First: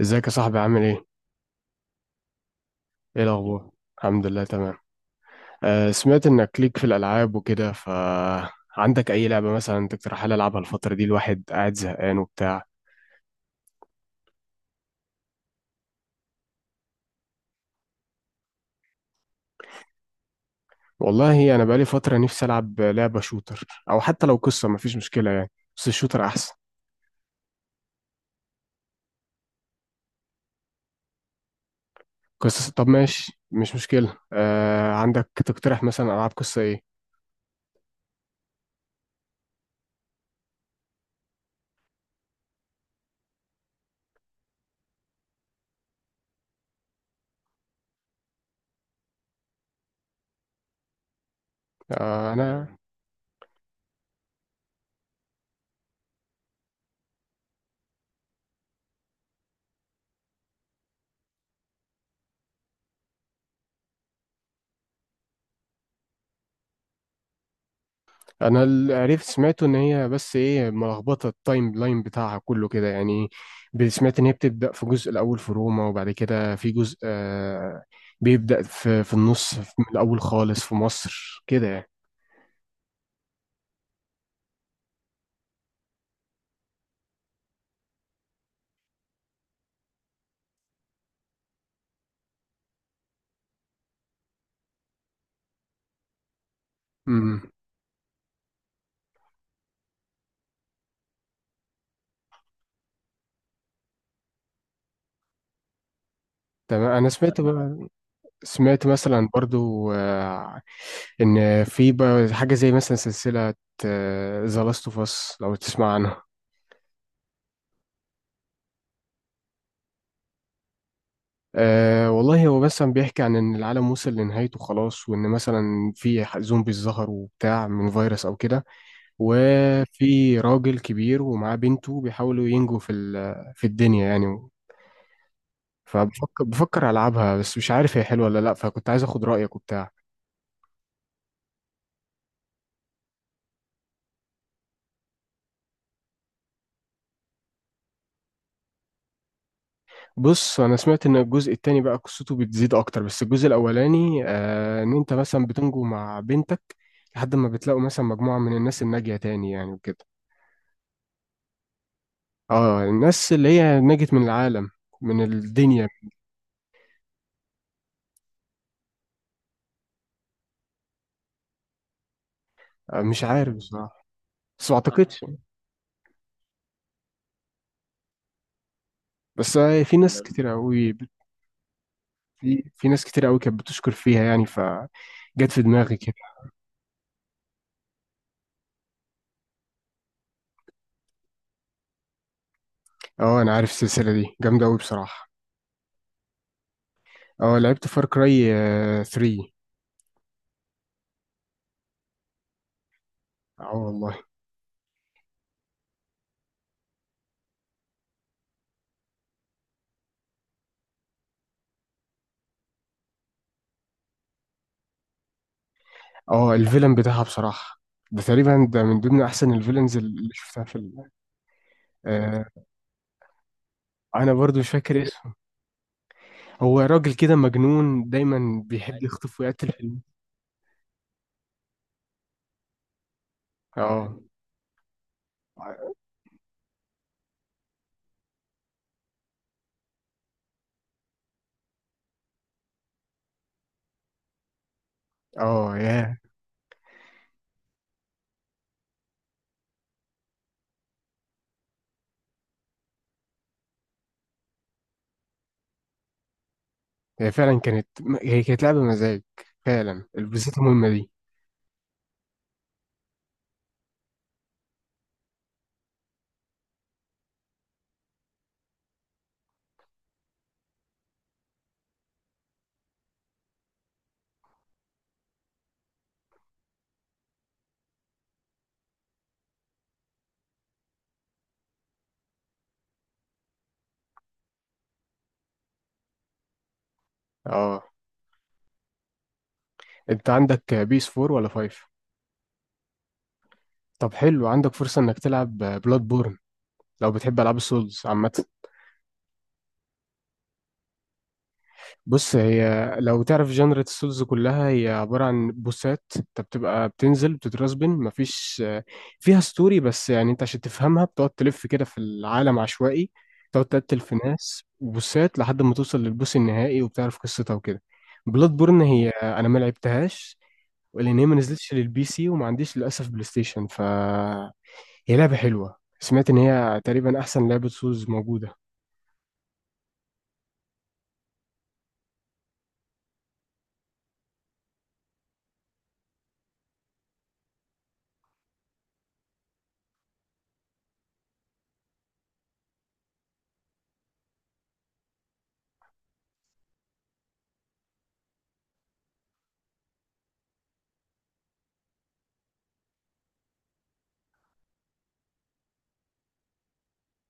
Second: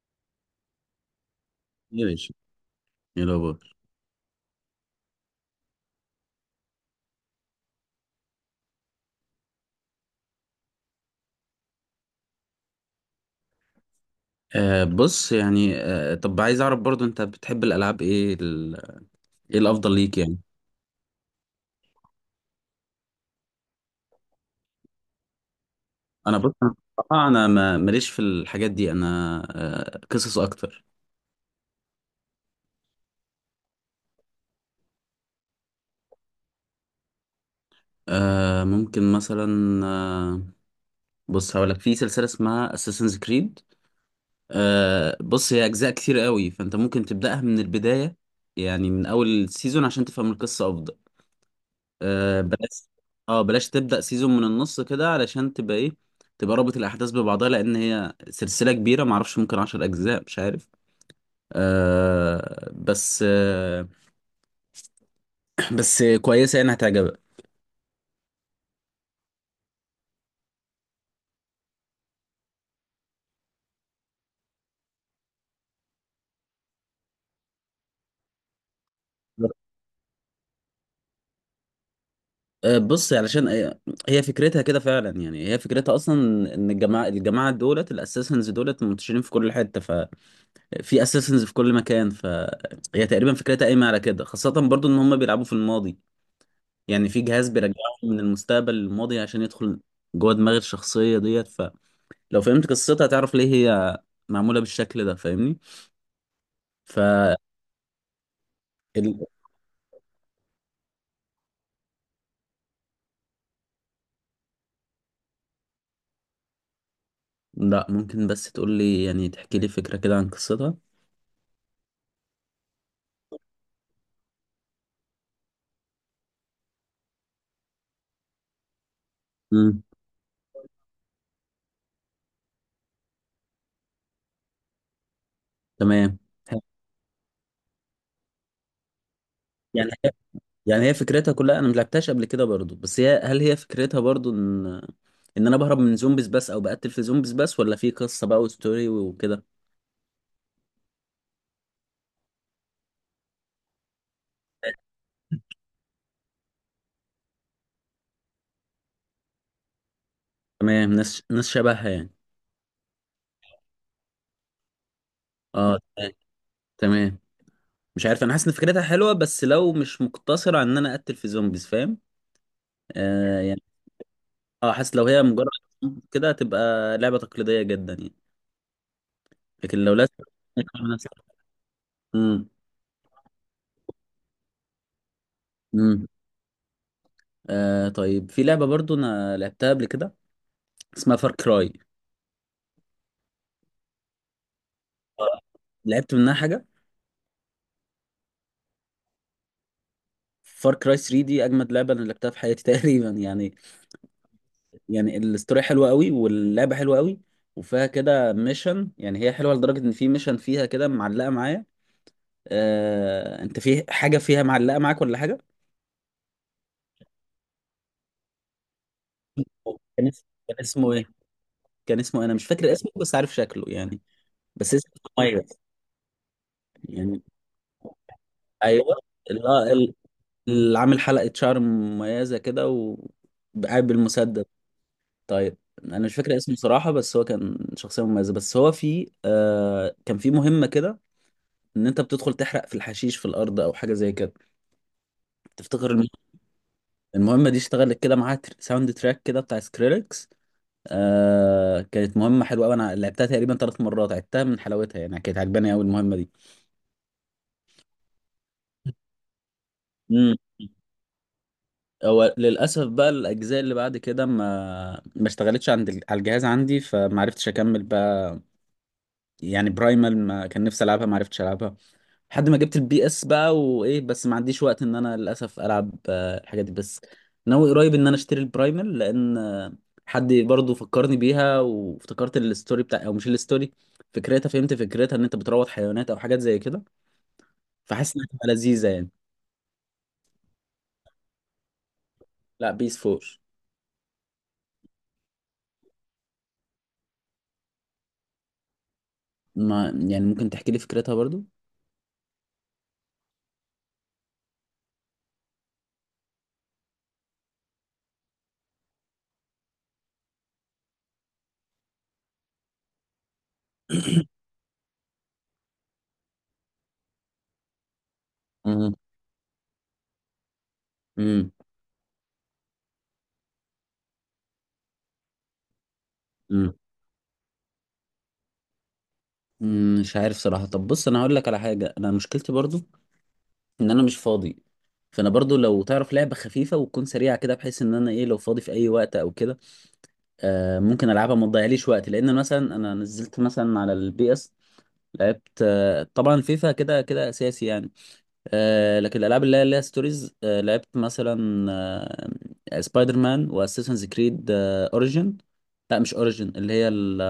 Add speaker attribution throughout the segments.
Speaker 1: ازيك يا صاحبي، عامل ايه؟
Speaker 2: يا باشا.
Speaker 1: ايه
Speaker 2: ايه الاخبار؟
Speaker 1: الأخبار؟ الحمد لله، تمام. آه، سمعت انك ليك في الألعاب وكده، فعندك أي لعبة مثلا تقترحها لي ألعبها الفترة دي؟ الواحد قاعد زهقان وبتاع.
Speaker 2: بص، يعني، طب عايز اعرف برضو، انت بتحب الالعاب ايه ايه الافضل ليك يعني؟
Speaker 1: والله أنا بقالي فترة نفسي ألعب لعبة شوتر، أو حتى لو قصة مفيش مشكلة يعني، بس الشوتر
Speaker 2: انا بص،
Speaker 1: أحسن.
Speaker 2: انا بصراحة انا ما ماليش في الحاجات دي، انا قصص اكتر.
Speaker 1: قصص؟ طب ماشي، مش مشكلة. آه، عندك تقترح مثلا ألعاب قصة ايه؟
Speaker 2: ممكن مثلا، بص هقول لك في سلسله اسمها اساسنز كريد. بص هي اجزاء كتير قوي، فانت ممكن تبداها من البدايه، يعني من اول سيزون عشان تفهم القصه افضل.
Speaker 1: آه،
Speaker 2: آه
Speaker 1: أنا
Speaker 2: بلاش اه بلاش تبدأ سيزون من النص كده، علشان تبقى ايه، تبقى رابط الأحداث ببعضها، لأن هي سلسلة كبيرة، معرفش، ممكن 10 أجزاء، مش عارف. بس آه بس كويسة يعني هتعجبك.
Speaker 1: انا اللي عرفت سمعته ان هي بس ايه ملخبطه التايم لاين بتاعها كله كده يعني. سمعت ان هي بتبدا في جزء الاول في روما، وبعد كده في جزء، بيبدا في النص، في من الاول خالص في مصر كده يعني.
Speaker 2: بص علشان هي فكرتها كده فعلا، يعني هي فكرتها اصلا ان الجماعه دولت الاساسنز دولت منتشرين في كل حته، ففي اساسنز في كل مكان. فهي تقريبا فكرتها قايمه على كده، خاصه برضو ان هم بيلعبوا في الماضي، يعني في
Speaker 1: امم.
Speaker 2: جهاز بيرجعه من المستقبل للماضي عشان يدخل جوه دماغ الشخصية ديت. فلو فهمت قصتها هتعرف ليه هي معمولة بالشكل ده. فاهمني؟
Speaker 1: تمام،
Speaker 2: ف
Speaker 1: انا سمعت بقى، سمعت
Speaker 2: ال...
Speaker 1: مثلا برضو ان في بقى حاجه زي مثلا سلسله ذا لاست اوف اس، لو تسمع عنها.
Speaker 2: لا، ممكن بس تقول لي، يعني تحكي لي فكرة كده عن قصتها.
Speaker 1: أه، والله هو بس عم بيحكي عن إن العالم وصل لنهايته خلاص، وإن مثلا في زومبيز ظهروا وبتاع، من فيروس أو كده.
Speaker 2: امم.
Speaker 1: وفي راجل كبير ومعاه بنته بيحاولوا ينجوا في في الدنيا يعني.
Speaker 2: تمام.
Speaker 1: فبفكر بفكر ألعبها، بس مش عارف هي حلوة ولا لأ، فكنت عايز أخد رأيك وبتاع.
Speaker 2: يعني هي- يعني هي فكرتها كلها، انا ملعبتهاش قبل كده برضو، بس هي هل هي فكرتها برضو ان انا بهرب من زومبيز بس، او بقتل في زومبيز بس، ولا في قصة بقى وستوري وكده؟
Speaker 1: بص أنا سمعت إن الجزء التاني بقى قصته بتزيد أكتر، بس الجزء الأولاني إن أنت مثلا بتنجو مع بنتك، لحد ما بتلاقوا مثلا مجموعة من الناس الناجية تاني يعني وكده.
Speaker 2: تمام، ناس شبهها يعني.
Speaker 1: اه، الناس اللي هي نجت من العالم، من
Speaker 2: اه
Speaker 1: الدنيا.
Speaker 2: تمام. تمام. مش عارف، انا حاسس ان فكرتها حلوه، بس لو مش مقتصره على ان انا اقتل في زومبيز. فاهم؟
Speaker 1: آه، مش عارف
Speaker 2: يعني،
Speaker 1: بصراحة، بس
Speaker 2: اه
Speaker 1: ما
Speaker 2: حاسس لو هي
Speaker 1: اعتقدش.
Speaker 2: مجرد كده هتبقى لعبه تقليديه جدا يعني.
Speaker 1: بس
Speaker 2: لكن لو
Speaker 1: في
Speaker 2: لازم.
Speaker 1: ناس كتير قوي،
Speaker 2: امم.
Speaker 1: في ناس كتير قوي كانت بتشكر فيها يعني، فجت في دماغي
Speaker 2: امم.
Speaker 1: كده.
Speaker 2: طيب، في لعبه برضو انا لعبتها قبل كده اسمها فار كراي.
Speaker 1: اه، انا عارف السلسلة دي جامدة قوي بصراحة.
Speaker 2: لعبت منها حاجه،
Speaker 1: اه، لعبت فار كراي 3.
Speaker 2: فار كراي 3 دي اجمد لعبه انا لعبتها في حياتي تقريبا يعني.
Speaker 1: اه والله.
Speaker 2: يعني الاستوري حلوه قوي، واللعبه حلوه قوي، وفيها كده ميشن. يعني هي حلوه لدرجه ان في ميشن فيها كده معلقه معايا. انت في حاجه فيها معلقه معاك ولا حاجه؟
Speaker 1: اه، الفيلم بتاعها بصراحة ده تقريبا ده من ضمن احسن الفيلنز
Speaker 2: كان اسمه
Speaker 1: اللي
Speaker 2: كان
Speaker 1: شفتها
Speaker 2: اسمه ايه؟ كان اسمه، انا مش
Speaker 1: آه،
Speaker 2: فاكر اسمه، بس عارف شكله يعني.
Speaker 1: انا برضو مش
Speaker 2: بس اسمه
Speaker 1: فاكر اسمه.
Speaker 2: مميز.
Speaker 1: هو راجل
Speaker 2: يعني
Speaker 1: كده مجنون دايما
Speaker 2: ايوه،
Speaker 1: بيحب يخطف
Speaker 2: اللي هو
Speaker 1: ويقتل
Speaker 2: اللي عامل حلقه شعر مميزه كده وقاعد
Speaker 1: اه،
Speaker 2: بالمسدس. طيب، انا مش فاكر اسمه صراحه، بس هو كان شخصيه مميزه. بس هو في كان في مهمه كده، ان انت بتدخل تحرق في الحشيش في الارض او حاجه زي كده.
Speaker 1: اه،
Speaker 2: تفتكر
Speaker 1: ياه.
Speaker 2: المهمه دي اشتغلت كده معاها ساوند تراك كده بتاع سكريلكس؟ كانت مهمة حلوة أوي، أنا لعبتها تقريبا 3 مرات عدتها من حلاوتها يعني، كانت عجباني أوي المهمة دي.
Speaker 1: هي فعلا كانت هي كانت لعبة مزاج، فعلا،
Speaker 2: مم.
Speaker 1: بالذات المهمة دي.
Speaker 2: هو للأسف بقى الأجزاء اللي بعد كده ما اشتغلتش على الجهاز عندي، فما عرفتش أكمل بقى. يعني برايمال، ما كان نفسي ألعبها، ما عرفتش ألعبها. لحد ما جبت الPS بقى وايه، بس ما عنديش وقت ان انا للاسف العب الحاجات دي بس. ناوي قريب ان انا اشتري البرايمال لان، حد برضو فكرني بيها، وافتكرت الستوري بتاع، او مش الستوري، فكرتها، فهمت فكرتها ان انت بتروض حيوانات او حاجات زي كده.
Speaker 1: اه،
Speaker 2: فحاسس انها هتبقى لذيذه يعني.
Speaker 1: انت عندك بيس 4 ولا 5؟
Speaker 2: لا، PS4.
Speaker 1: طب حلو، عندك فرصة انك تلعب بلاد بورن لو بتحب العاب السولز عامة.
Speaker 2: ما يعني، ممكن تحكي لي فكرتها برضو؟
Speaker 1: بص، هي لو تعرف جنرة السولز، كلها هي عبارة عن بوسات. انت بتبقى بتنزل بتترسبن، مفيش فيها ستوري بس، يعني انت عشان تفهمها بتقعد تلف كده في العالم عشوائي، تقعد تقتل في ناس بوسات لحد ما توصل للبوس النهائي وبتعرف قصتها وكده. بلاد بورن
Speaker 2: مم.
Speaker 1: هي انا ما لعبتهاش، لان هي ما
Speaker 2: مم.
Speaker 1: نزلتش للبي سي وما عنديش للاسف بلاي ستيشن. هي لعبه حلوه، سمعت ان
Speaker 2: مم.
Speaker 1: هي تقريبا احسن لعبه سولز موجوده.
Speaker 2: مم. مش عارف صراحة. طب بص انا هقول لك على حاجة، انا مشكلتي برضو ان انا مش فاضي. فانا برضو لو تعرف لعبه خفيفه وتكون سريعه كده، بحيث ان انا ايه، لو فاضي في اي وقت او كده، ممكن العبها ما تضيعليش وقت، لان مثلا انا نزلت مثلا على الPS. لعبت طبعا فيفا، كده كده اساسي يعني. لكن الالعاب اللي هي ستوريز، لعبت مثلا سبايدر مان واساسنز كريد اوريجن. لا مش اوريجن،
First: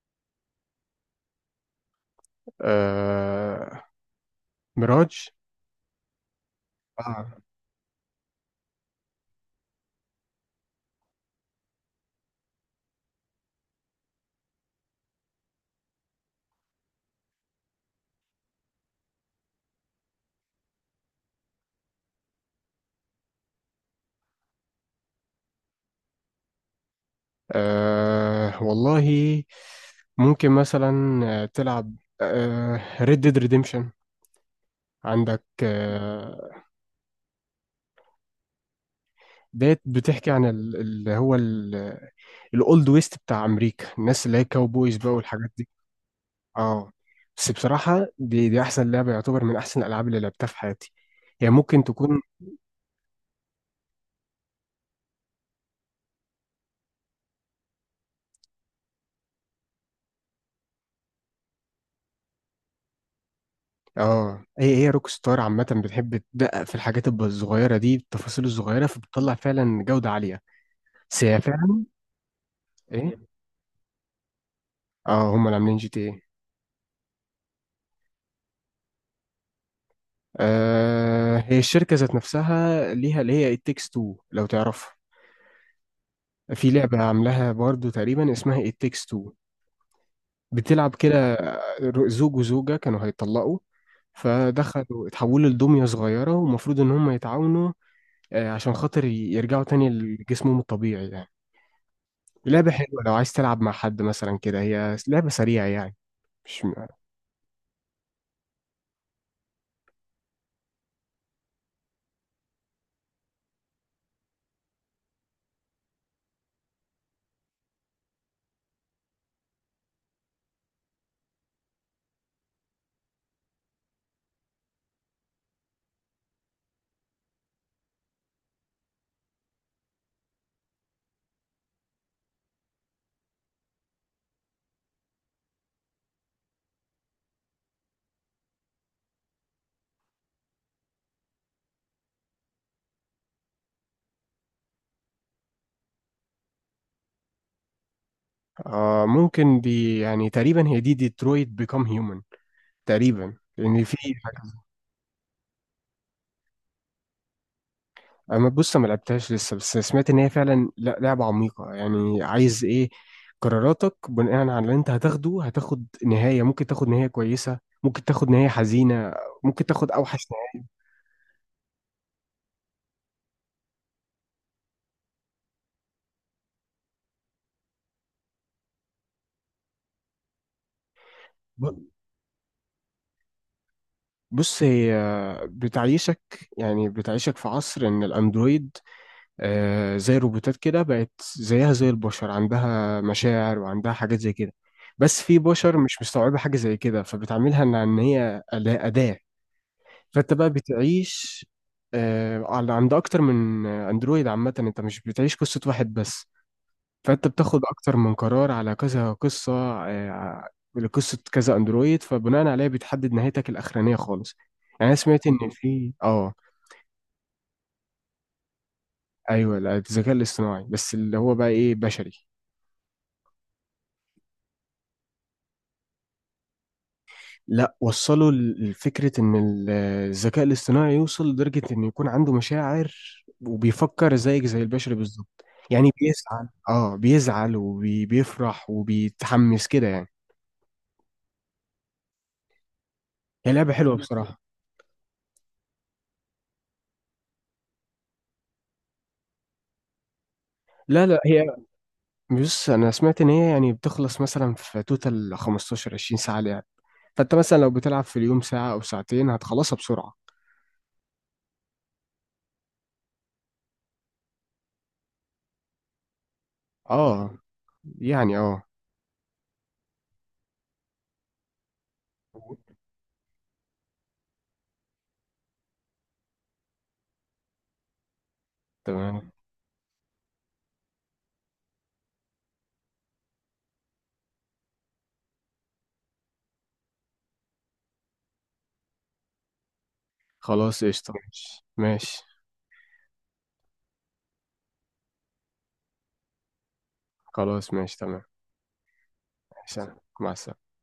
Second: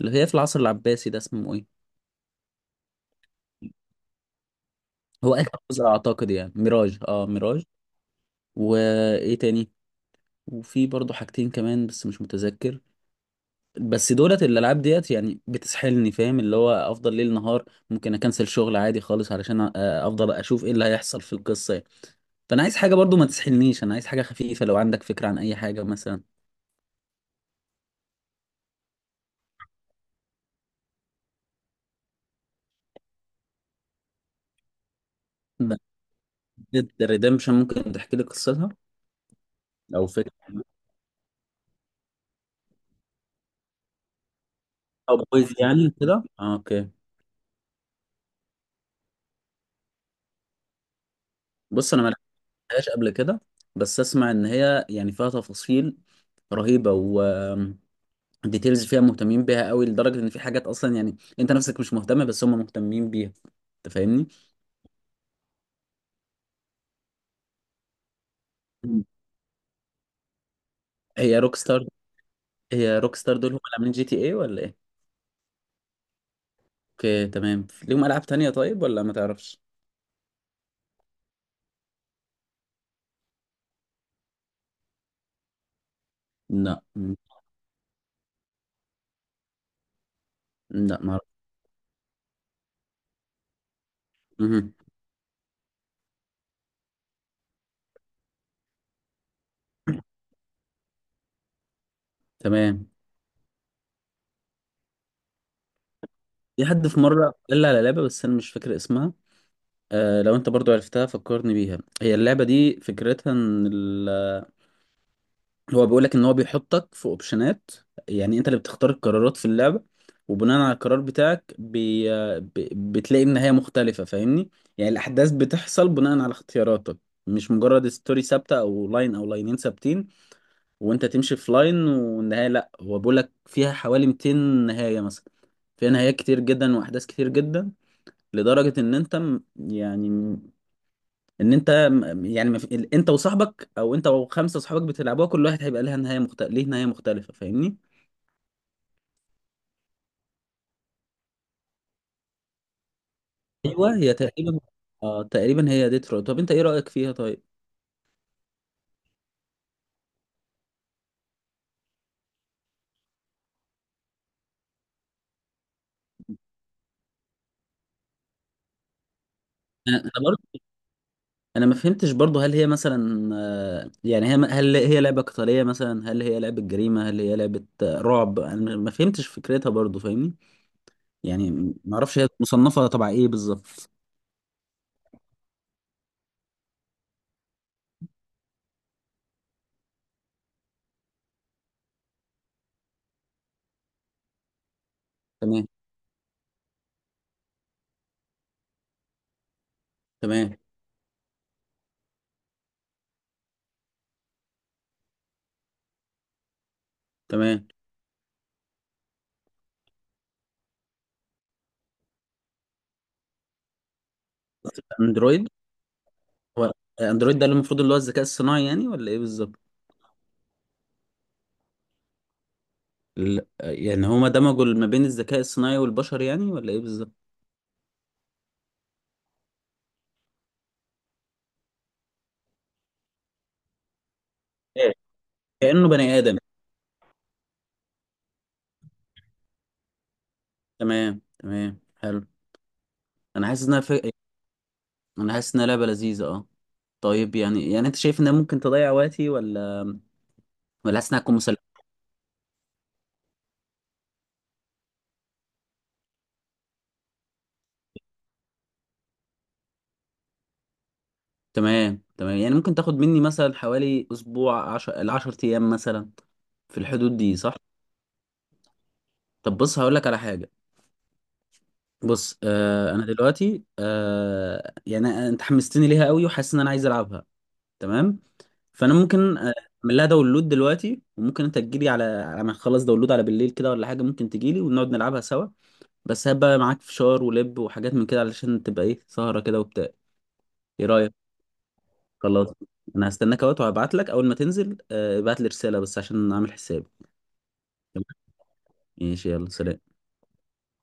Speaker 2: اللي هي في العصر العباسي ده اسمه ايه؟
Speaker 1: آه... ميراج.
Speaker 2: هو اخر جزء اعتقد يعني، ميراج. اه
Speaker 1: آه.
Speaker 2: ميراج. وايه تاني، وفي برضه حاجتين كمان بس مش متذكر. بس دولت الالعاب ديت يعني بتسحلني، فاهم؟ اللي هو افضل ليل نهار، ممكن اكنسل شغل عادي خالص علشان افضل اشوف ايه اللي هيحصل في القصه يعني. فانا عايز حاجه برضه ما تسحلنيش، انا عايز حاجه خفيفه، لو عندك فكره عن اي حاجه مثلا.
Speaker 1: والله، ممكن مثلا تلعب ريد ديد ريديمشن. عندك
Speaker 2: ريدمشن، ممكن تحكي لي قصتها
Speaker 1: ديت
Speaker 2: او
Speaker 1: بتحكي
Speaker 2: فكره؟
Speaker 1: عن اللي هو الاولد ويست بتاع امريكا، الناس اللي هي كاوبويز بقى
Speaker 2: او
Speaker 1: والحاجات
Speaker 2: بويز
Speaker 1: دي.
Speaker 2: يعني كده، اوكي.
Speaker 1: اه، بس بصراحة، دي أحسن لعبة، يعتبر من أحسن الألعاب اللي لعبتها في حياتي. هي ممكن
Speaker 2: بص انا ما
Speaker 1: تكون.
Speaker 2: لعبتهاش قبل كده، بس اسمع ان هي يعني فيها تفاصيل رهيبه، ديتيلز فيها مهتمين بيها قوي لدرجه ان في حاجات اصلا يعني انت نفسك مش مهتم، بس هم مهتمين بيها. انت فاهمني؟
Speaker 1: اه، هي روك ستار عامة بتحب تدقق في الحاجات الصغيرة دي، التفاصيل الصغيرة،
Speaker 2: مم.
Speaker 1: فبتطلع فعلا جودة عالية. بس
Speaker 2: هي
Speaker 1: هي
Speaker 2: روك
Speaker 1: فعلا.
Speaker 2: ستار. هي روك
Speaker 1: ايه.
Speaker 2: ستار دول هم اللي عاملين GTA ولا ايه؟
Speaker 1: اه، هم اللي عاملين جي تي ايه.
Speaker 2: اوكي تمام، ليهم العاب تانية طيب ولا ما تعرفش؟
Speaker 1: آه، هي الشركة ذات نفسها ليها اللي هي التكس 2 لو تعرفها. في
Speaker 2: لا.
Speaker 1: لعبة
Speaker 2: مم.
Speaker 1: عاملاها برضو تقريبا اسمها التكس 2، بتلعب
Speaker 2: لا ما اعرف.
Speaker 1: كده، زوج وزوجة كانوا هيطلقوا،
Speaker 2: مهم.
Speaker 1: فدخلوا اتحولوا لدمية صغيرة، ومفروض إن هم يتعاونوا عشان خاطر يرجعوا تاني لجسمهم الطبيعي يعني. لعبة
Speaker 2: تمام.
Speaker 1: حلوة لو عايز تلعب مع حد مثلا كده، هي لعبة سريعة يعني، مش
Speaker 2: في حد في مره قال لي على لعبه بس انا مش فاكر اسمها. لو انت برضو عرفتها فكرني بيها. هي اللعبه دي فكرتها ان هو بيقول لك ان هو بيحطك في اوبشنات. يعني انت اللي بتختار القرارات في اللعبه، وبناء على القرار بتاعك ب... بتلاقي النهايه مختلفه. فاهمني؟ يعني الاحداث بتحصل بناء على اختياراتك، مش مجرد ستوري ثابته، او لاين او لاينين ثابتين. وانت تمشي في لاين والنهايه، لا هو بيقول لك فيها حوالي 200 نهايه مثلا. فيها نهايات كتير جدا واحداث كتير جدا، لدرجه ان انت م- يعني ان انت م- يعني ما في- ال- انت وصاحبك او انت وخمسه صحابك بتلعبوها، كل واحد هيبقى لها نهايه مختلفه، ليه نهايه مختلفه. فاهمني؟
Speaker 1: آه، ممكن دي يعني تقريبا هي دي ديترويت بيكام هيومن، تقريبا، لأن في.
Speaker 2: ايوه هي تقريبا. اه تقريبا هي طب انت ايه رايك فيها؟ طيب.
Speaker 1: اما بص، ما لعبتهاش لسه، بس سمعت ان هي فعلا لعبه عميقه يعني، عايز ايه، قراراتك بناء على اللي انت هتاخده هتاخد نهايه، ممكن تاخد نهايه كويسه، ممكن تاخد نهايه حزينه، ممكن تاخد
Speaker 2: انا
Speaker 1: اوحش
Speaker 2: برضه،
Speaker 1: نهايه.
Speaker 2: انا ما فهمتش برضه، هل هي مثلا، يعني هل هي لعبه قتاليه مثلا، هل هي لعبه جريمه، هل هي لعبه رعب؟ انا ما فهمتش فكرتها برضه، فاهمني؟ يعني
Speaker 1: ب-
Speaker 2: ما اعرفش هي مصنفه تبع ايه بالظبط.
Speaker 1: بص هي بتعيشك، يعني بتعيشك في عصر ان الاندرويد، آه، زي الروبوتات كده، بقت زيها زي البشر، عندها مشاعر وعندها حاجات زي كده، بس في
Speaker 2: تمام.
Speaker 1: بشر مش مستوعبه حاجه زي كده، فبتعملها إن هي أداه. فانت بقى
Speaker 2: تمام.
Speaker 1: بتعيش على عند اكتر من اندرويد عامه، انت مش بتعيش قصه واحد بس، فانت بتاخد
Speaker 2: تمام.
Speaker 1: اكتر من قرار على كذا قصه آه، لقصه كذا اندرويد، فبناء عليها بتحدد نهايتك الاخرانيه خالص. يعني انا سمعت ان
Speaker 2: اندرويد.
Speaker 1: في
Speaker 2: هو اندرويد ده اللي المفروض اللي هو الذكاء الصناعي يعني ولا ايه
Speaker 1: ايوه،
Speaker 2: بالظبط؟
Speaker 1: لا، الذكاء الاصطناعي بس اللي هو بقى ايه بشري.
Speaker 2: يعني هما دمجوا ما بين الذكاء الصناعي والبشر يعني ولا ايه بالظبط؟
Speaker 1: لا، وصلوا لفكرة إن الذكاء الاصطناعي يوصل لدرجة إنه يكون عنده مشاعر، وبيفكر زيك زي
Speaker 2: إيه.
Speaker 1: البشر بالظبط.
Speaker 2: كأنه
Speaker 1: يعني
Speaker 2: بني آدم.
Speaker 1: بيزعل وبيفرح وبيتحمس كده يعني.
Speaker 2: تمام، تمام، حلو. انا
Speaker 1: هي
Speaker 2: حاسس
Speaker 1: لعبة
Speaker 2: انها ف...
Speaker 1: حلوة بصراحة.
Speaker 2: انا حاسس انها لعبة لذيذة، اه. طيب يعني، انت شايف انها ممكن تضيع وقتي، ولا
Speaker 1: لا،
Speaker 2: حاسس
Speaker 1: لا،
Speaker 2: انها تكون
Speaker 1: هي
Speaker 2: مسلية؟
Speaker 1: بص أنا سمعت إن هي يعني بتخلص مثلا في توتال 15 20 ساعة لعب، فأنت مثلا لو بتلعب في اليوم ساعة أو ساعتين هتخلصها بسرعة.
Speaker 2: تمام، تمام، يعني ممكن تاخد مني مثلا حوالي اسبوع، الـ10 ايام مثلا. في الحدود دي
Speaker 1: اه،
Speaker 2: صح؟
Speaker 1: يعني اه.
Speaker 2: طب بص هقول لك على حاجة. بص، انا دلوقتي، يعني انت حمستني ليها قوي، وحاسس ان انا عايز العبها. تمام. فانا
Speaker 1: تمام.
Speaker 2: ممكن، اعمل لها داونلود دلوقتي، وممكن انت تجيلي على ما اخلص داونلود، على بالليل كده ولا حاجه، ممكن تجيلي ونقعد نلعبها سوا. بس هبقى معاك فشار ولب وحاجات من كده، علشان تبقى ايه، سهره كده وبتاع.
Speaker 1: خلاص
Speaker 2: ايه
Speaker 1: قشطة،
Speaker 2: رايك؟
Speaker 1: ماشي ماشي.
Speaker 2: خلاص. انا هستناك اهوت، وهبعت لك اول ما تنزل، ابعت لي رساله بس عشان اعمل حسابي.
Speaker 1: خلاص ماشي تمام.
Speaker 2: ماشي، يلا سلام.
Speaker 1: سلام، مع السلامة.